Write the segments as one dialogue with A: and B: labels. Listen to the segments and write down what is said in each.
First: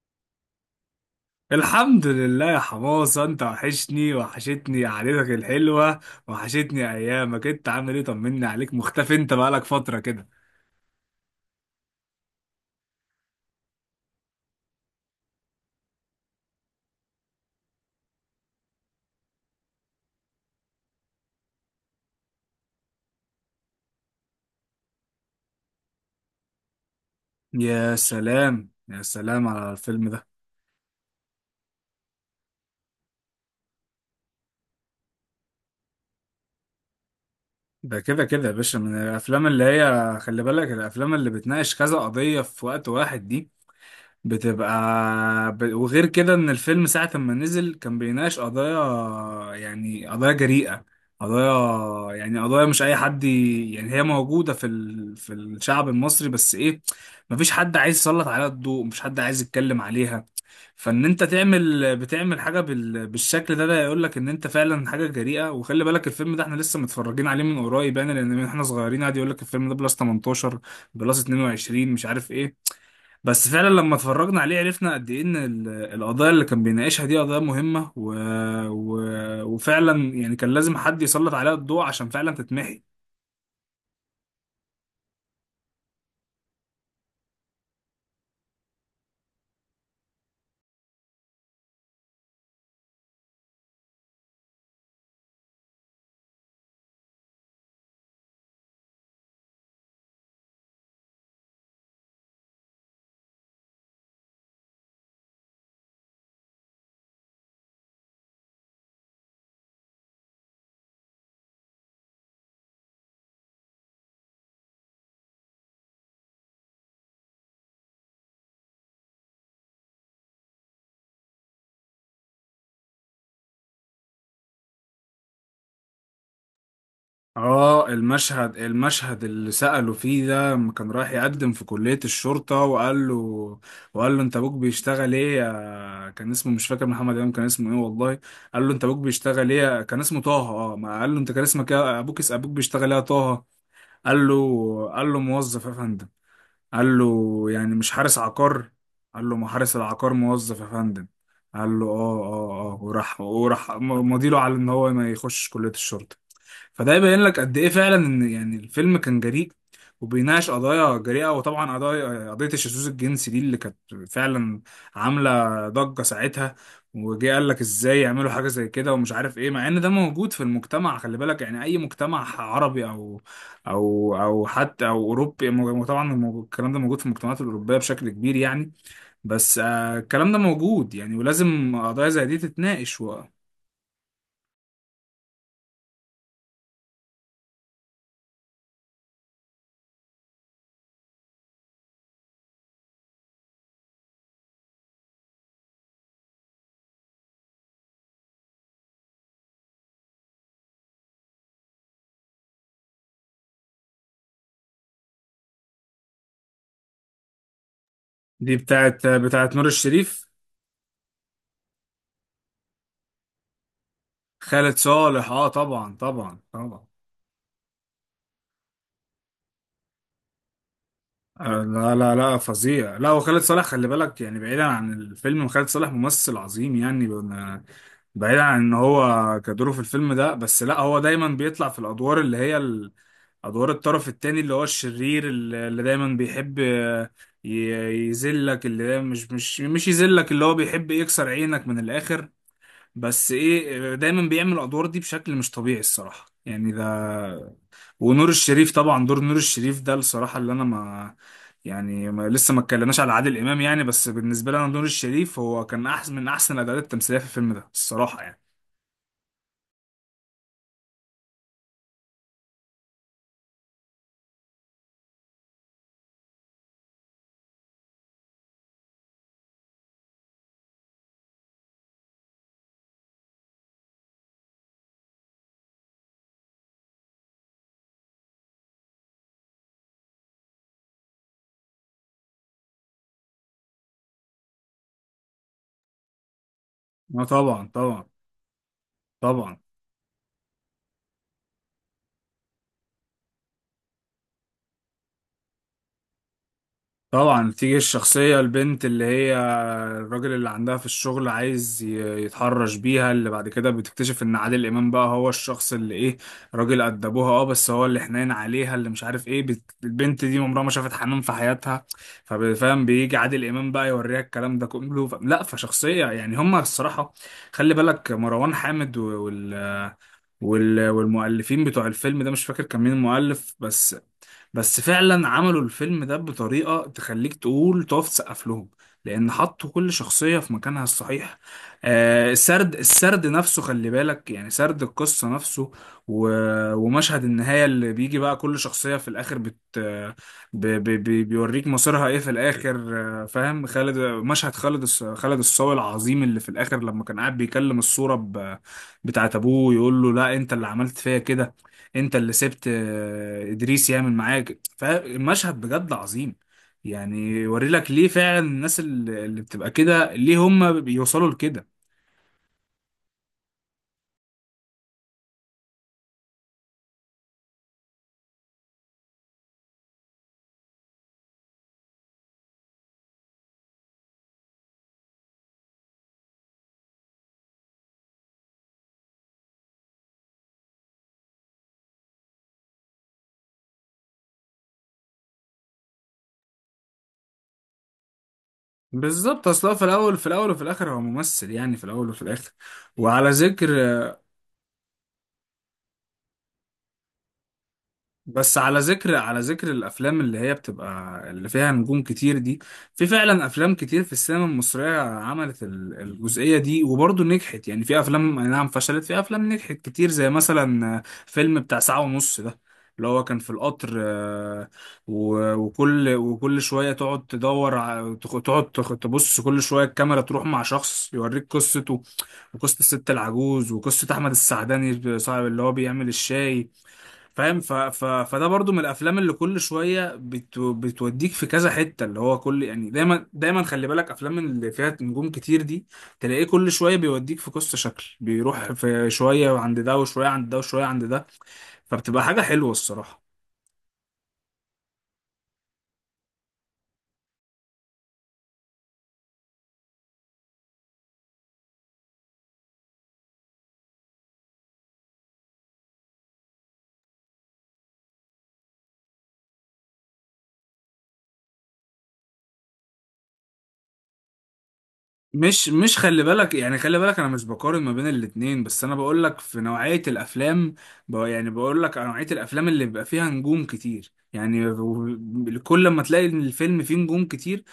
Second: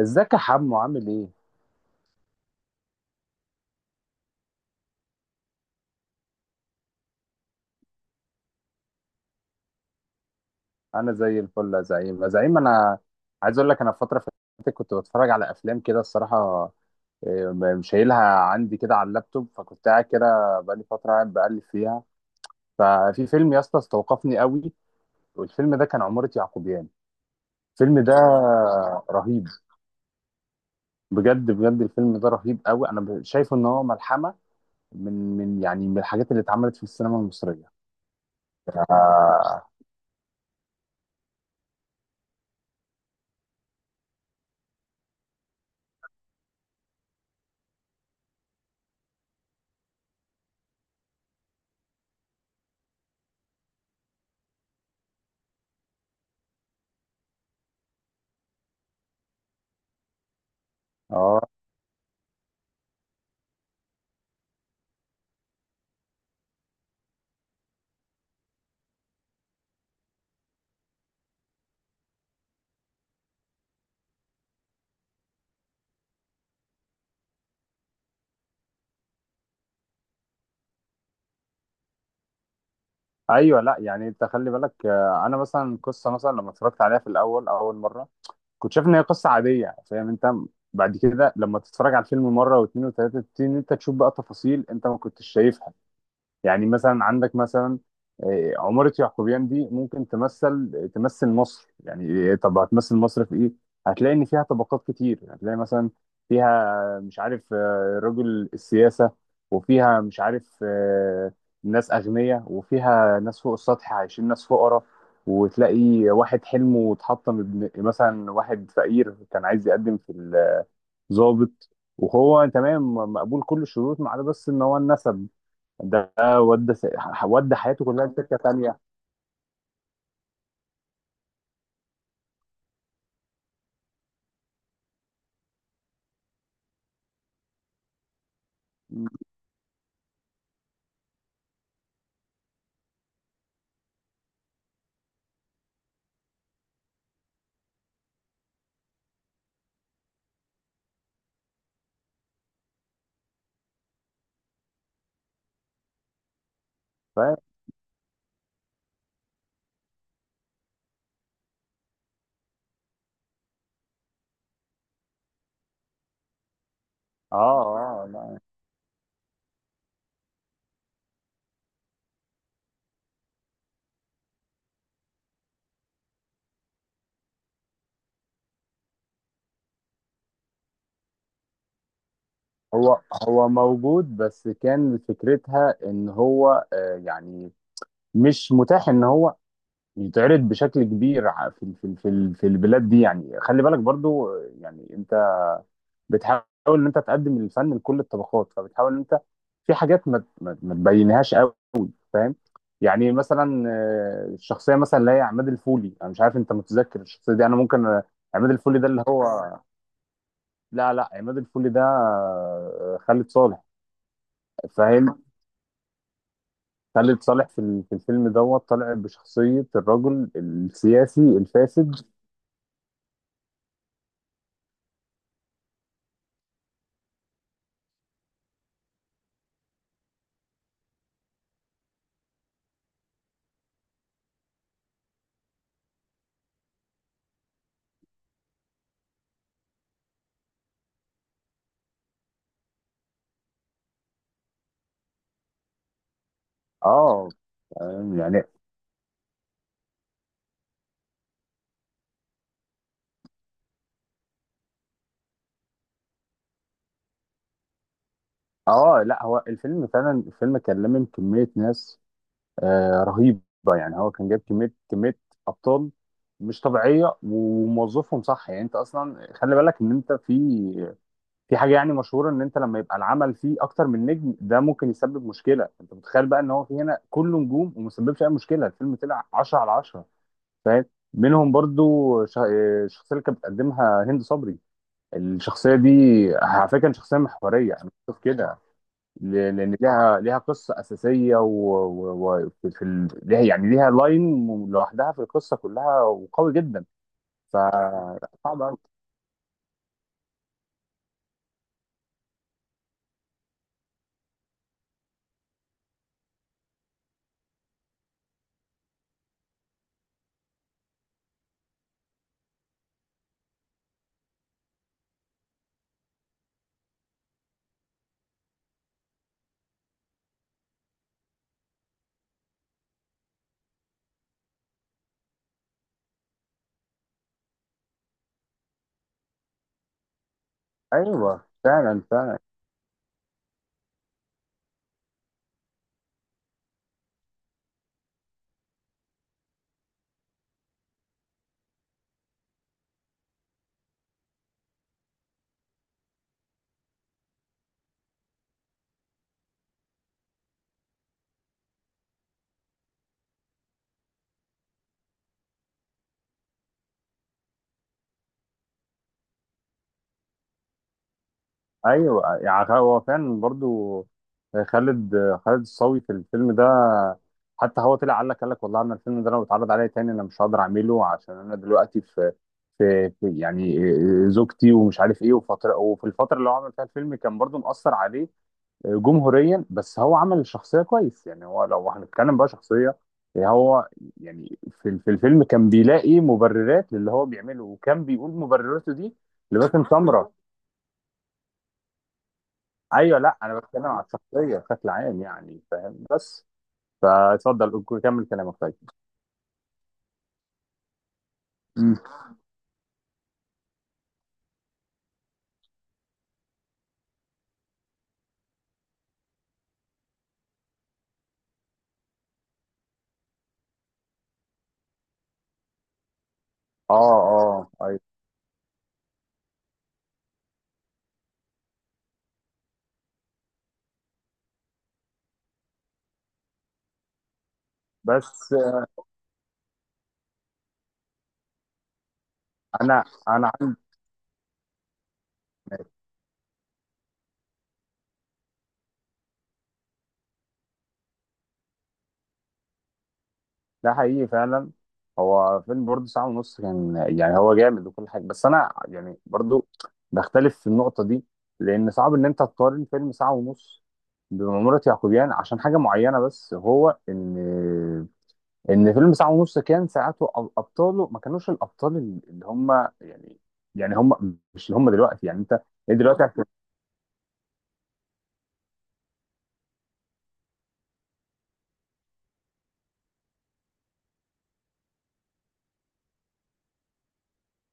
A: ازيك يا حمو عامل ايه؟
B: الحمد لله يا حماصة، انت وحشتني قعدتك الحلوة. وحشتني ايامك، انت عامل ايه؟ طمني عليك، مختفي، انت بقالك فترة كده.
A: انا زي الفل يا زعيم، يا زعيم انا عايز اقول لك انا في فتره فاتت كنت بتفرج على افلام كده الصراحه. شايلها عندي كده على اللابتوب، فكنت قاعد كده بقالي فتره قاعد بقلب فيها. ففي فيلم يا اسطى استوقفني قوي، والفيلم ده كان عمارة يعقوبيان.
B: يا
A: الفيلم ده
B: سلام يا
A: رهيب،
B: سلام على الفيلم ده.
A: بجد بجد الفيلم ده رهيب قوي. انا شايفه ان هو ملحمه من يعني من الحاجات اللي اتعملت في السينما المصريه.
B: ده كده كده يا باشا، من الافلام اللي هي خلي بالك، الافلام اللي بتناقش كذا قضية في وقت واحد دي بتبقى وغير كده ان الفيلم ساعة ما نزل كان بيناقش قضايا، يعني قضايا جريئة. قضايا، يعني قضايا مش اي حد، يعني هي موجودة في الشعب المصري، بس ايه، مفيش حد عايز يسلط عليها الضوء، مش حد عايز يتكلم عليها. فان انت
A: اه،
B: تعمل بتعمل حاجة بالشكل ده، ده يقول لك ان انت فعلا حاجة جريئة. وخلي بالك الفيلم ده احنا لسه متفرجين عليه من قريب، يعني لان من احنا صغيرين قاعد يقول لك الفيلم ده بلس 18 بلس 22 مش عارف ايه. بس فعلا لما اتفرجنا عليه عرفنا قد ايه ان القضايا اللي كان بيناقشها دي قضايا مهمة، و... و... وفعلا يعني كان لازم حد يسلط عليها الضوء عشان فعلا تتمحي.
A: ايوه، لا يعني انت خلي بالك، انا مثلا قصه، مثلا لما اتفرجت عليها في الاول اول مره كنت شايف ان هي قصه عاديه، فاهم انت؟ بعد كده لما تتفرج على الفيلم مره واثنين وثلاثه تبتدي ان انت تشوف بقى تفاصيل انت ما كنتش شايفها. يعني مثلا عندك مثلا، عمارة يعقوبيان دي ممكن تمثل مصر يعني. طب هتمثل مصر في ايه؟ هتلاقي ان فيها طبقات كتير. هتلاقي مثلا فيها مش عارف، رجل السياسة، وفيها مش عارف ناس أغنياء، وفيها ناس فوق السطح عايشين ناس فقراء، وتلاقي واحد حلمه اتحطم، ابن مثلا واحد فقير كان عايز يقدم في الضابط، وهو تمام مقبول كل الشروط ما عدا بس ان هو النسب ده، ودى حياته
B: اه،
A: كلها لسكه
B: المشهد
A: تانيه.
B: المشهد اللي سأله فيه ده لما كان رايح يقدم في كلية الشرطة، وقال له انت ابوك بيشتغل ايه يا- كان اسمه مش فاكر، محمد امام كان اسمه ايه والله، قال له انت ابوك بيشتغل ايه يا- كان اسمه طه، اه، ما قال له انت كان اسمك ايه يا- ابوك، اسم ابوك بيشتغل ايه يا طه؟ قال له، قال له موظف يا فندم. قال له يعني مش حارس عقار؟ قال له ما حارس العقار موظف يا فندم. قال له اه اه اه، وراح مضيله على ان هو ما يخش كلية الشرطة. فده
A: ف
B: يبين
A: اه
B: لك قد ايه فعلا ان يعني الفيلم كان جريء وبيناقش قضايا جريئة. وطبعا قضايا، قضية الشذوذ الجنسي دي اللي كانت فعلا عاملة ضجة ساعتها، وجه قال لك ازاي
A: اه
B: يعملوا
A: لا،
B: حاجة زي كده ومش عارف ايه، مع ان ده موجود في المجتمع. خلي بالك يعني اي مجتمع عربي او حتى اوروبي، طبعا الكلام ده موجود في المجتمعات الاوروبية بشكل كبير يعني. بس الكلام ده موجود يعني، ولازم قضايا زي دي
A: هو
B: تتناقش
A: هو موجود بس كان فكرتها ان هو، يعني مش متاح ان هو يتعرض بشكل كبير في البلاد دي. يعني خلي بالك برضو، يعني انت بتحاول ان انت تقدم الفن لكل الطبقات، فبتحاول ان انت في حاجات ما تبينهاش قوي، فاهم؟ يعني مثلا الشخصيه مثلا اللي هي عماد الفولي، انا مش عارف انت متذكر الشخصيه دي، انا ممكن، عماد
B: دي
A: الفولي ده اللي
B: بتاعت
A: هو،
B: بتاعت نور الشريف.
A: لا لا، عماد الفولي ده خالد صالح،
B: خالد
A: فاهم؟
B: صالح، اه طبعا طبعا طبعا.
A: خالد صالح في في الفيلم دوت طالع بشخصيه الرجل السياسي
B: آه لا
A: الفاسد،
B: لا لا فظيع، لا، وخالد صالح خلي بالك يعني، بعيدا عن الفيلم خالد صالح ممثل عظيم يعني، بعيدا عن ان هو كدوره في الفيلم ده بس، لا هو دايما بيطلع في الادوار اللي هي ادوار الطرف التاني اللي هو الشرير، اللي دايما بيحب يذلك، اللي دايما مش يذلك، اللي هو بيحب يكسر عينك من الاخر. بس ايه، دايما بيعمل الادوار دي بشكل مش طبيعي الصراحة يعني ده.
A: اه، فاهم؟
B: ونور
A: يعني
B: الشريف، طبعا دور نور الشريف ده الصراحة اللي أنا ما يعني ما لسه ما اتكلمناش على عادل إمام يعني. بس بالنسبة لي أنا نور الشريف هو كان أحسن من أحسن الأداءات التمثيلية في الفيلم ده الصراحة يعني.
A: اه لا، هو الفيلم فعلا الفيلم كان لامم كميه ناس رهيبه. يعني هو كان جايب كميه ابطال مش طبيعيه وموظفهم صح. يعني انت اصلا خلي بالك ان انت في في حاجه يعني مشهوره، ان انت لما يبقى العمل فيه اكتر من نجم ده ممكن يسبب مشكله. انت متخيل بقى ان هو في هنا كله نجوم وما سببش اي مشكله؟ الفيلم طلع 10 على 10، فاهم؟ منهم برضو الشخصيه اللي كانت بتقدمها هند صبري. الشخصيه دي على فكره كانت شخصيه
B: أه طبعا
A: محوريه، انا
B: طبعا
A: بشوف كده،
B: طبعا.
A: لان ليها قصه اساسيه وفي و... و... في ال... ليها يعني ليها لاين لوحدها في القصه كلها وقوي جدا.
B: طبعا
A: ف
B: بتيجي الشخصية،
A: صعب أوي.
B: البنت اللي هي الراجل اللي عندها في الشغل عايز يتحرش بيها، اللي بعد كده بتكتشف ان عادل امام بقى هو الشخص اللي ايه، راجل قد ابوها، اه، بس هو اللي حنين عليها اللي مش عارف ايه. البنت دي عمرها ما شافت حنان في حياتها، فاهم، بيجي عادل امام بقى يوريها الكلام ده كله. لا، فشخصية يعني هما الصراحة، خلي بالك مروان حامد و- وال وال... والمؤلفين بتوع الفيلم ده مش فاكر كان مين المؤلف، بس بس فعلا عملوا الفيلم ده بطريقة تخليك تقول، تقف تسقف لهم، لأن حطوا كل شخصية في مكانها الصحيح.
A: ايوه فعلا
B: آه،
A: فعلا.
B: السرد، السرد نفسه خلي بالك يعني، سرد القصة نفسه، و... ومشهد النهاية اللي بيجي بقى كل شخصية في الآخر بت... ب... ب... ب... بيوريك مصيرها إيه في الآخر. آه فاهم، خالد، مشهد خالد الصاوي العظيم اللي في الآخر لما كان قاعد بيكلم الصورة بتاعت ابوه، يقول له لا انت اللي عملت فيا كده، انت اللي سبت ادريس يعمل معاك. فالمشهد بجد عظيم، يعني يوري لك ليه فعلا الناس اللي بتبقى كده ليه هم بيوصلوا لكده.
A: ايوه، يعني هو فعلا برضو خالد خالد الصاوي في الفيلم ده، حتى هو طلع قال لك والله انا الفيلم ده لو اتعرض عليا تاني انا مش هقدر اعمله، عشان انا دلوقتي في في يعني زوجتي ومش عارف ايه، وفتره وفي الفتره اللي هو عمل فيها الفيلم كان برضو مأثر عليه جمهوريا. بس هو عمل الشخصية كويس. يعني هو لو هنتكلم بقى شخصية، يعني هو يعني في في الفيلم كان بيلاقي مبررات للي هو بيعمله، وكان بيقول مبرراته دي
B: بالظبط، اصلا
A: لباسم
B: في الاول في
A: سمرة.
B: الاول وفي الاخر هو ممثل، يعني في الاول وفي الاخر.
A: ايوه
B: وعلى
A: لا انا بتكلم
B: ذكر،
A: على الشخصية بشكل عام، يعني فاهم؟ بس كمل كلامك
B: بس
A: طيب.
B: على ذكر الافلام اللي هي بتبقى اللي فيها
A: مم.
B: نجوم كتير دي، في فعلا افلام كتير في السينما المصريه عملت الجزئيه دي وبرضه نجحت، يعني في افلام أي نعم فشلت، في افلام نجحت كتير، زي مثلا فيلم بتاع ساعه ونص ده اللي هو كان في القطر، آه، و- وكل وكل شويه
A: اه
B: تقعد
A: اه
B: تدور،
A: ايوه،
B: تبص كل شويه الكاميرا تروح مع شخص يوريك قصته، وقصه الست العجوز، وقصه احمد السعداني صاحب اللي هو بيعمل الشاي، فاهم. ف... ف... فده
A: بس
B: برضو من الافلام اللي كل شويه بتوديك في كذا حته، اللي هو كل، يعني
A: انا
B: دايما دايما
A: عندي،
B: خلي بالك افلام اللي فيها نجوم كتير دي تلاقيه كل شويه بيوديك في قصه، شكل بيروح في شويه عند ده وشويه عند ده وشويه عند ده، فبتبقى حاجه حلوه الصراحه.
A: ده حقيقي فعلا. هو فيلم برضه ساعة ونص كان يعني هو جامد وكل حاجة، بس أنا يعني برضه بختلف في النقطة دي، لأن صعب إن أنت تقارن فيلم ساعة ونص بمأمورة يعقوبيان عشان حاجة معينة. بس هو إن فيلم ساعة ونص كان ساعته أبطاله ما كانوش الأبطال اللي هم، يعني يعني هم مش اللي هم دلوقتي. يعني أنت
B: مش
A: إيه
B: مش خلي
A: دلوقتي هت-
B: بالك يعني، خلي بالك انا مش بقارن ما بين الاتنين، بس انا بقول لك في نوعيه الافلام، يعني بقول لك نوعيه الافلام اللي بيبقى فيها نجوم كتير يعني، كل ما تلاقي إن الفيلم فيه نجوم كتير،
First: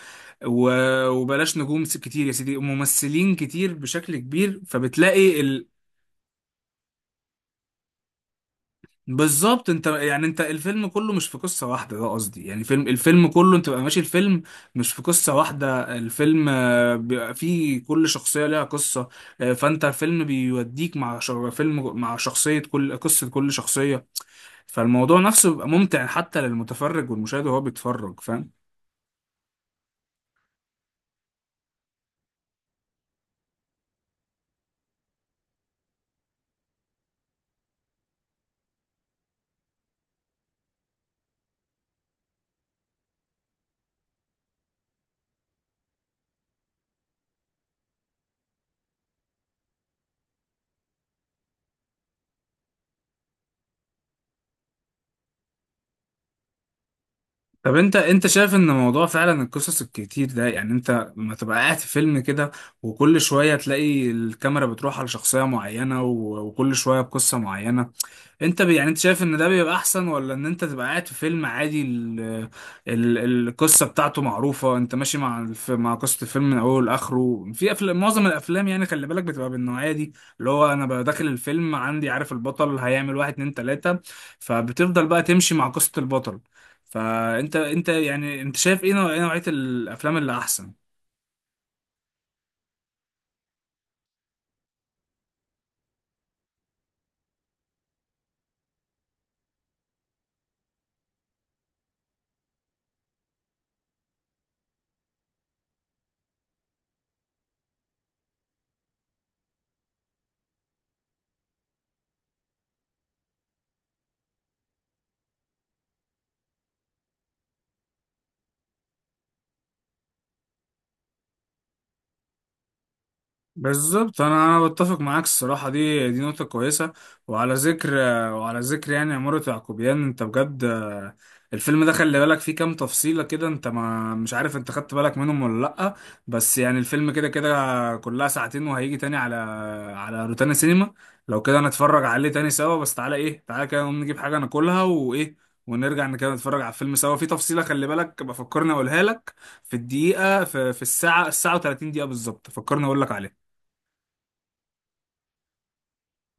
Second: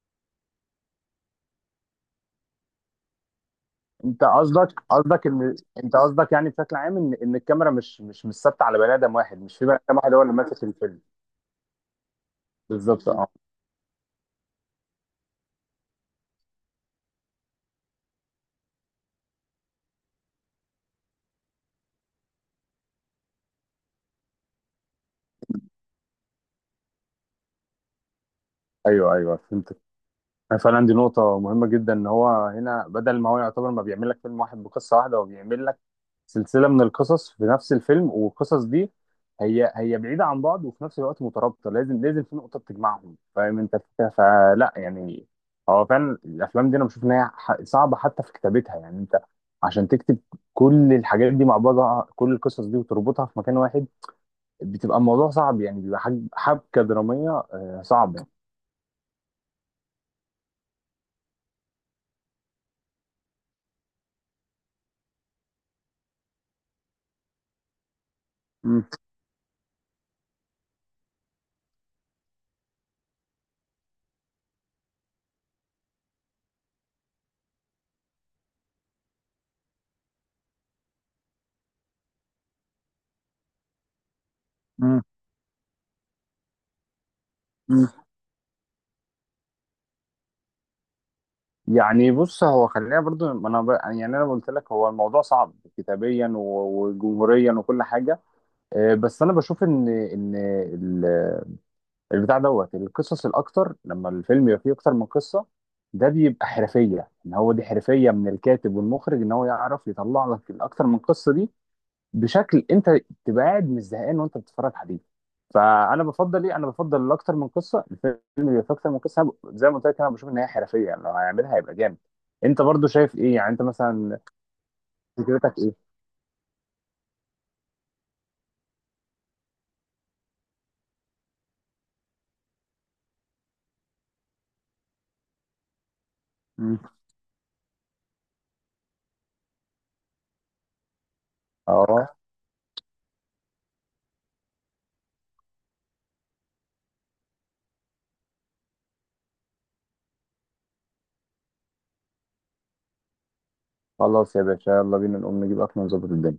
B: وبلاش نجوم كتير يا سيدي، ممثلين كتير بشكل
A: أنت
B: كبير،
A: قصدك
B: فبتلاقي
A: إن أنت قصدك يعني بشكل عام إن إن الكاميرا مش ثابتة على بني آدم واحد، مش في
B: بالظبط.
A: بني
B: انت
A: آدم واحد هو
B: يعني
A: اللي
B: انت
A: ماسك
B: الفيلم
A: الفيلم.
B: كله مش في قصة واحدة، ده قصدي يعني، فيلم
A: بالظبط،
B: الفيلم
A: اه،
B: كله انت بقى ماشي الفيلم مش في قصة واحدة، الفيلم بيبقى فيه كل شخصية ليها قصة، فانت الفيلم بيوديك مع فيلم مع شخصية، كل قصة، كل شخصية. فالموضوع نفسه بيبقى ممتع حتى للمتفرج والمشاهد وهو بيتفرج، فاهم.
A: ايوه ايوه فهمتك. أنا فعلا دي نقطة مهمة جدا، ان هو هنا بدل ما هو يعتبر ما بيعمل لك فيلم واحد بقصة واحدة، هو بيعمل لك سلسلة من القصص في نفس الفيلم. والقصص دي هي بعيدة عن بعض وفي نفس الوقت مترابطة، لازم في نقطة بتجمعهم، فاهم انت الفكرة؟ فلا يعني هو فعلا الافلام دي انا بشوف ان هي صعبة حتى في كتابتها. يعني انت عشان تكتب كل الحاجات دي مع بعضها، كل القصص دي وتربطها في مكان واحد، بتبقى الموضوع صعب. يعني بيبقى حبكة درامية
B: طب انت،
A: صعبة.
B: شايف ان موضوع فعلا القصص الكتير ده، يعني انت لما تبقى قاعد في فيلم كده وكل شويه تلاقي الكاميرا بتروح على شخصيه معينه، و- وكل شويه بقصه معينه، انت يعني انت شايف ان ده بيبقى احسن، ولا ان انت تبقى قاعد في فيلم عادي، ال... القصه بتاعته معروفه، انت ماشي مع مع قصه الفيلم من اوله لاخره، في افلام، معظم الافلام يعني خلي بالك بتبقى بالنوعيه دي اللي هو انا ببقى داخل الفيلم عندي عارف البطل هيعمل واحد اتنين تلاته،
A: مم.
B: فبتفضل بقى تمشي مع قصه البطل. فانت،
A: مم.
B: يعني انت شايف ايه ايه نوعيه الافلام اللي احسن؟
A: يعني بص، هو خلينا برضو، ما انا ب... يعني انا قلت لك هو الموضوع صعب كتابيا وجمهوريا وكل حاجه، بس انا بشوف ان ال- البتاع دوت القصص الاكتر لما الفيلم يبقى فيه اكتر من قصه، ده بيبقى حرفيه، ان هو دي حرفيه من الكاتب والمخرج ان هو يعرف يطلع لك الاكتر من قصه دي بشكل انت تبقى قاعد مش زهقان وانت بتتفرج عليه. فانا بفضل ايه، انا بفضل اكتر من قصه، الفيلم اللي فيه اكتر من قصه أنا زي ما قلت لك انا بشوف ان هي حرفيه، يعني لو هيعملها هيبقى جامد. انت برضو شايف ايه؟ يعني انت مثلا
B: بالظبط، انا بتفق معاك
A: فكرتك
B: الصراحه،
A: ايه؟
B: دي نقطه كويسه. وعلى ذكر وعلى ذكر يعني عماره يعقوبيان، انت بجد، الفيلم ده خلي بالك فيه كام تفصيله كده، انت ما مش عارف انت خدت بالك منهم ولا لا. بس
A: مم.
B: يعني الفيلم كده كده كلها ساعتين، وهيجي تاني على على روتانا سينما، لو كده نتفرج
A: اه
B: عليه تاني سوا. بس تعالى، ايه، تعالى كده نقوم نجيب حاجه ناكلها، وايه، ونرجع كده نتفرج على الفيلم سوا. في تفصيله خلي بالك بفكرني اقولها لك، في الدقيقه، في الساعه و30 دقيقه بالظبط فكرني اقول لك عليها.
A: خلاص يا باشا، يلا بينا نقوم نجيب اكل ونظبط الدنيا.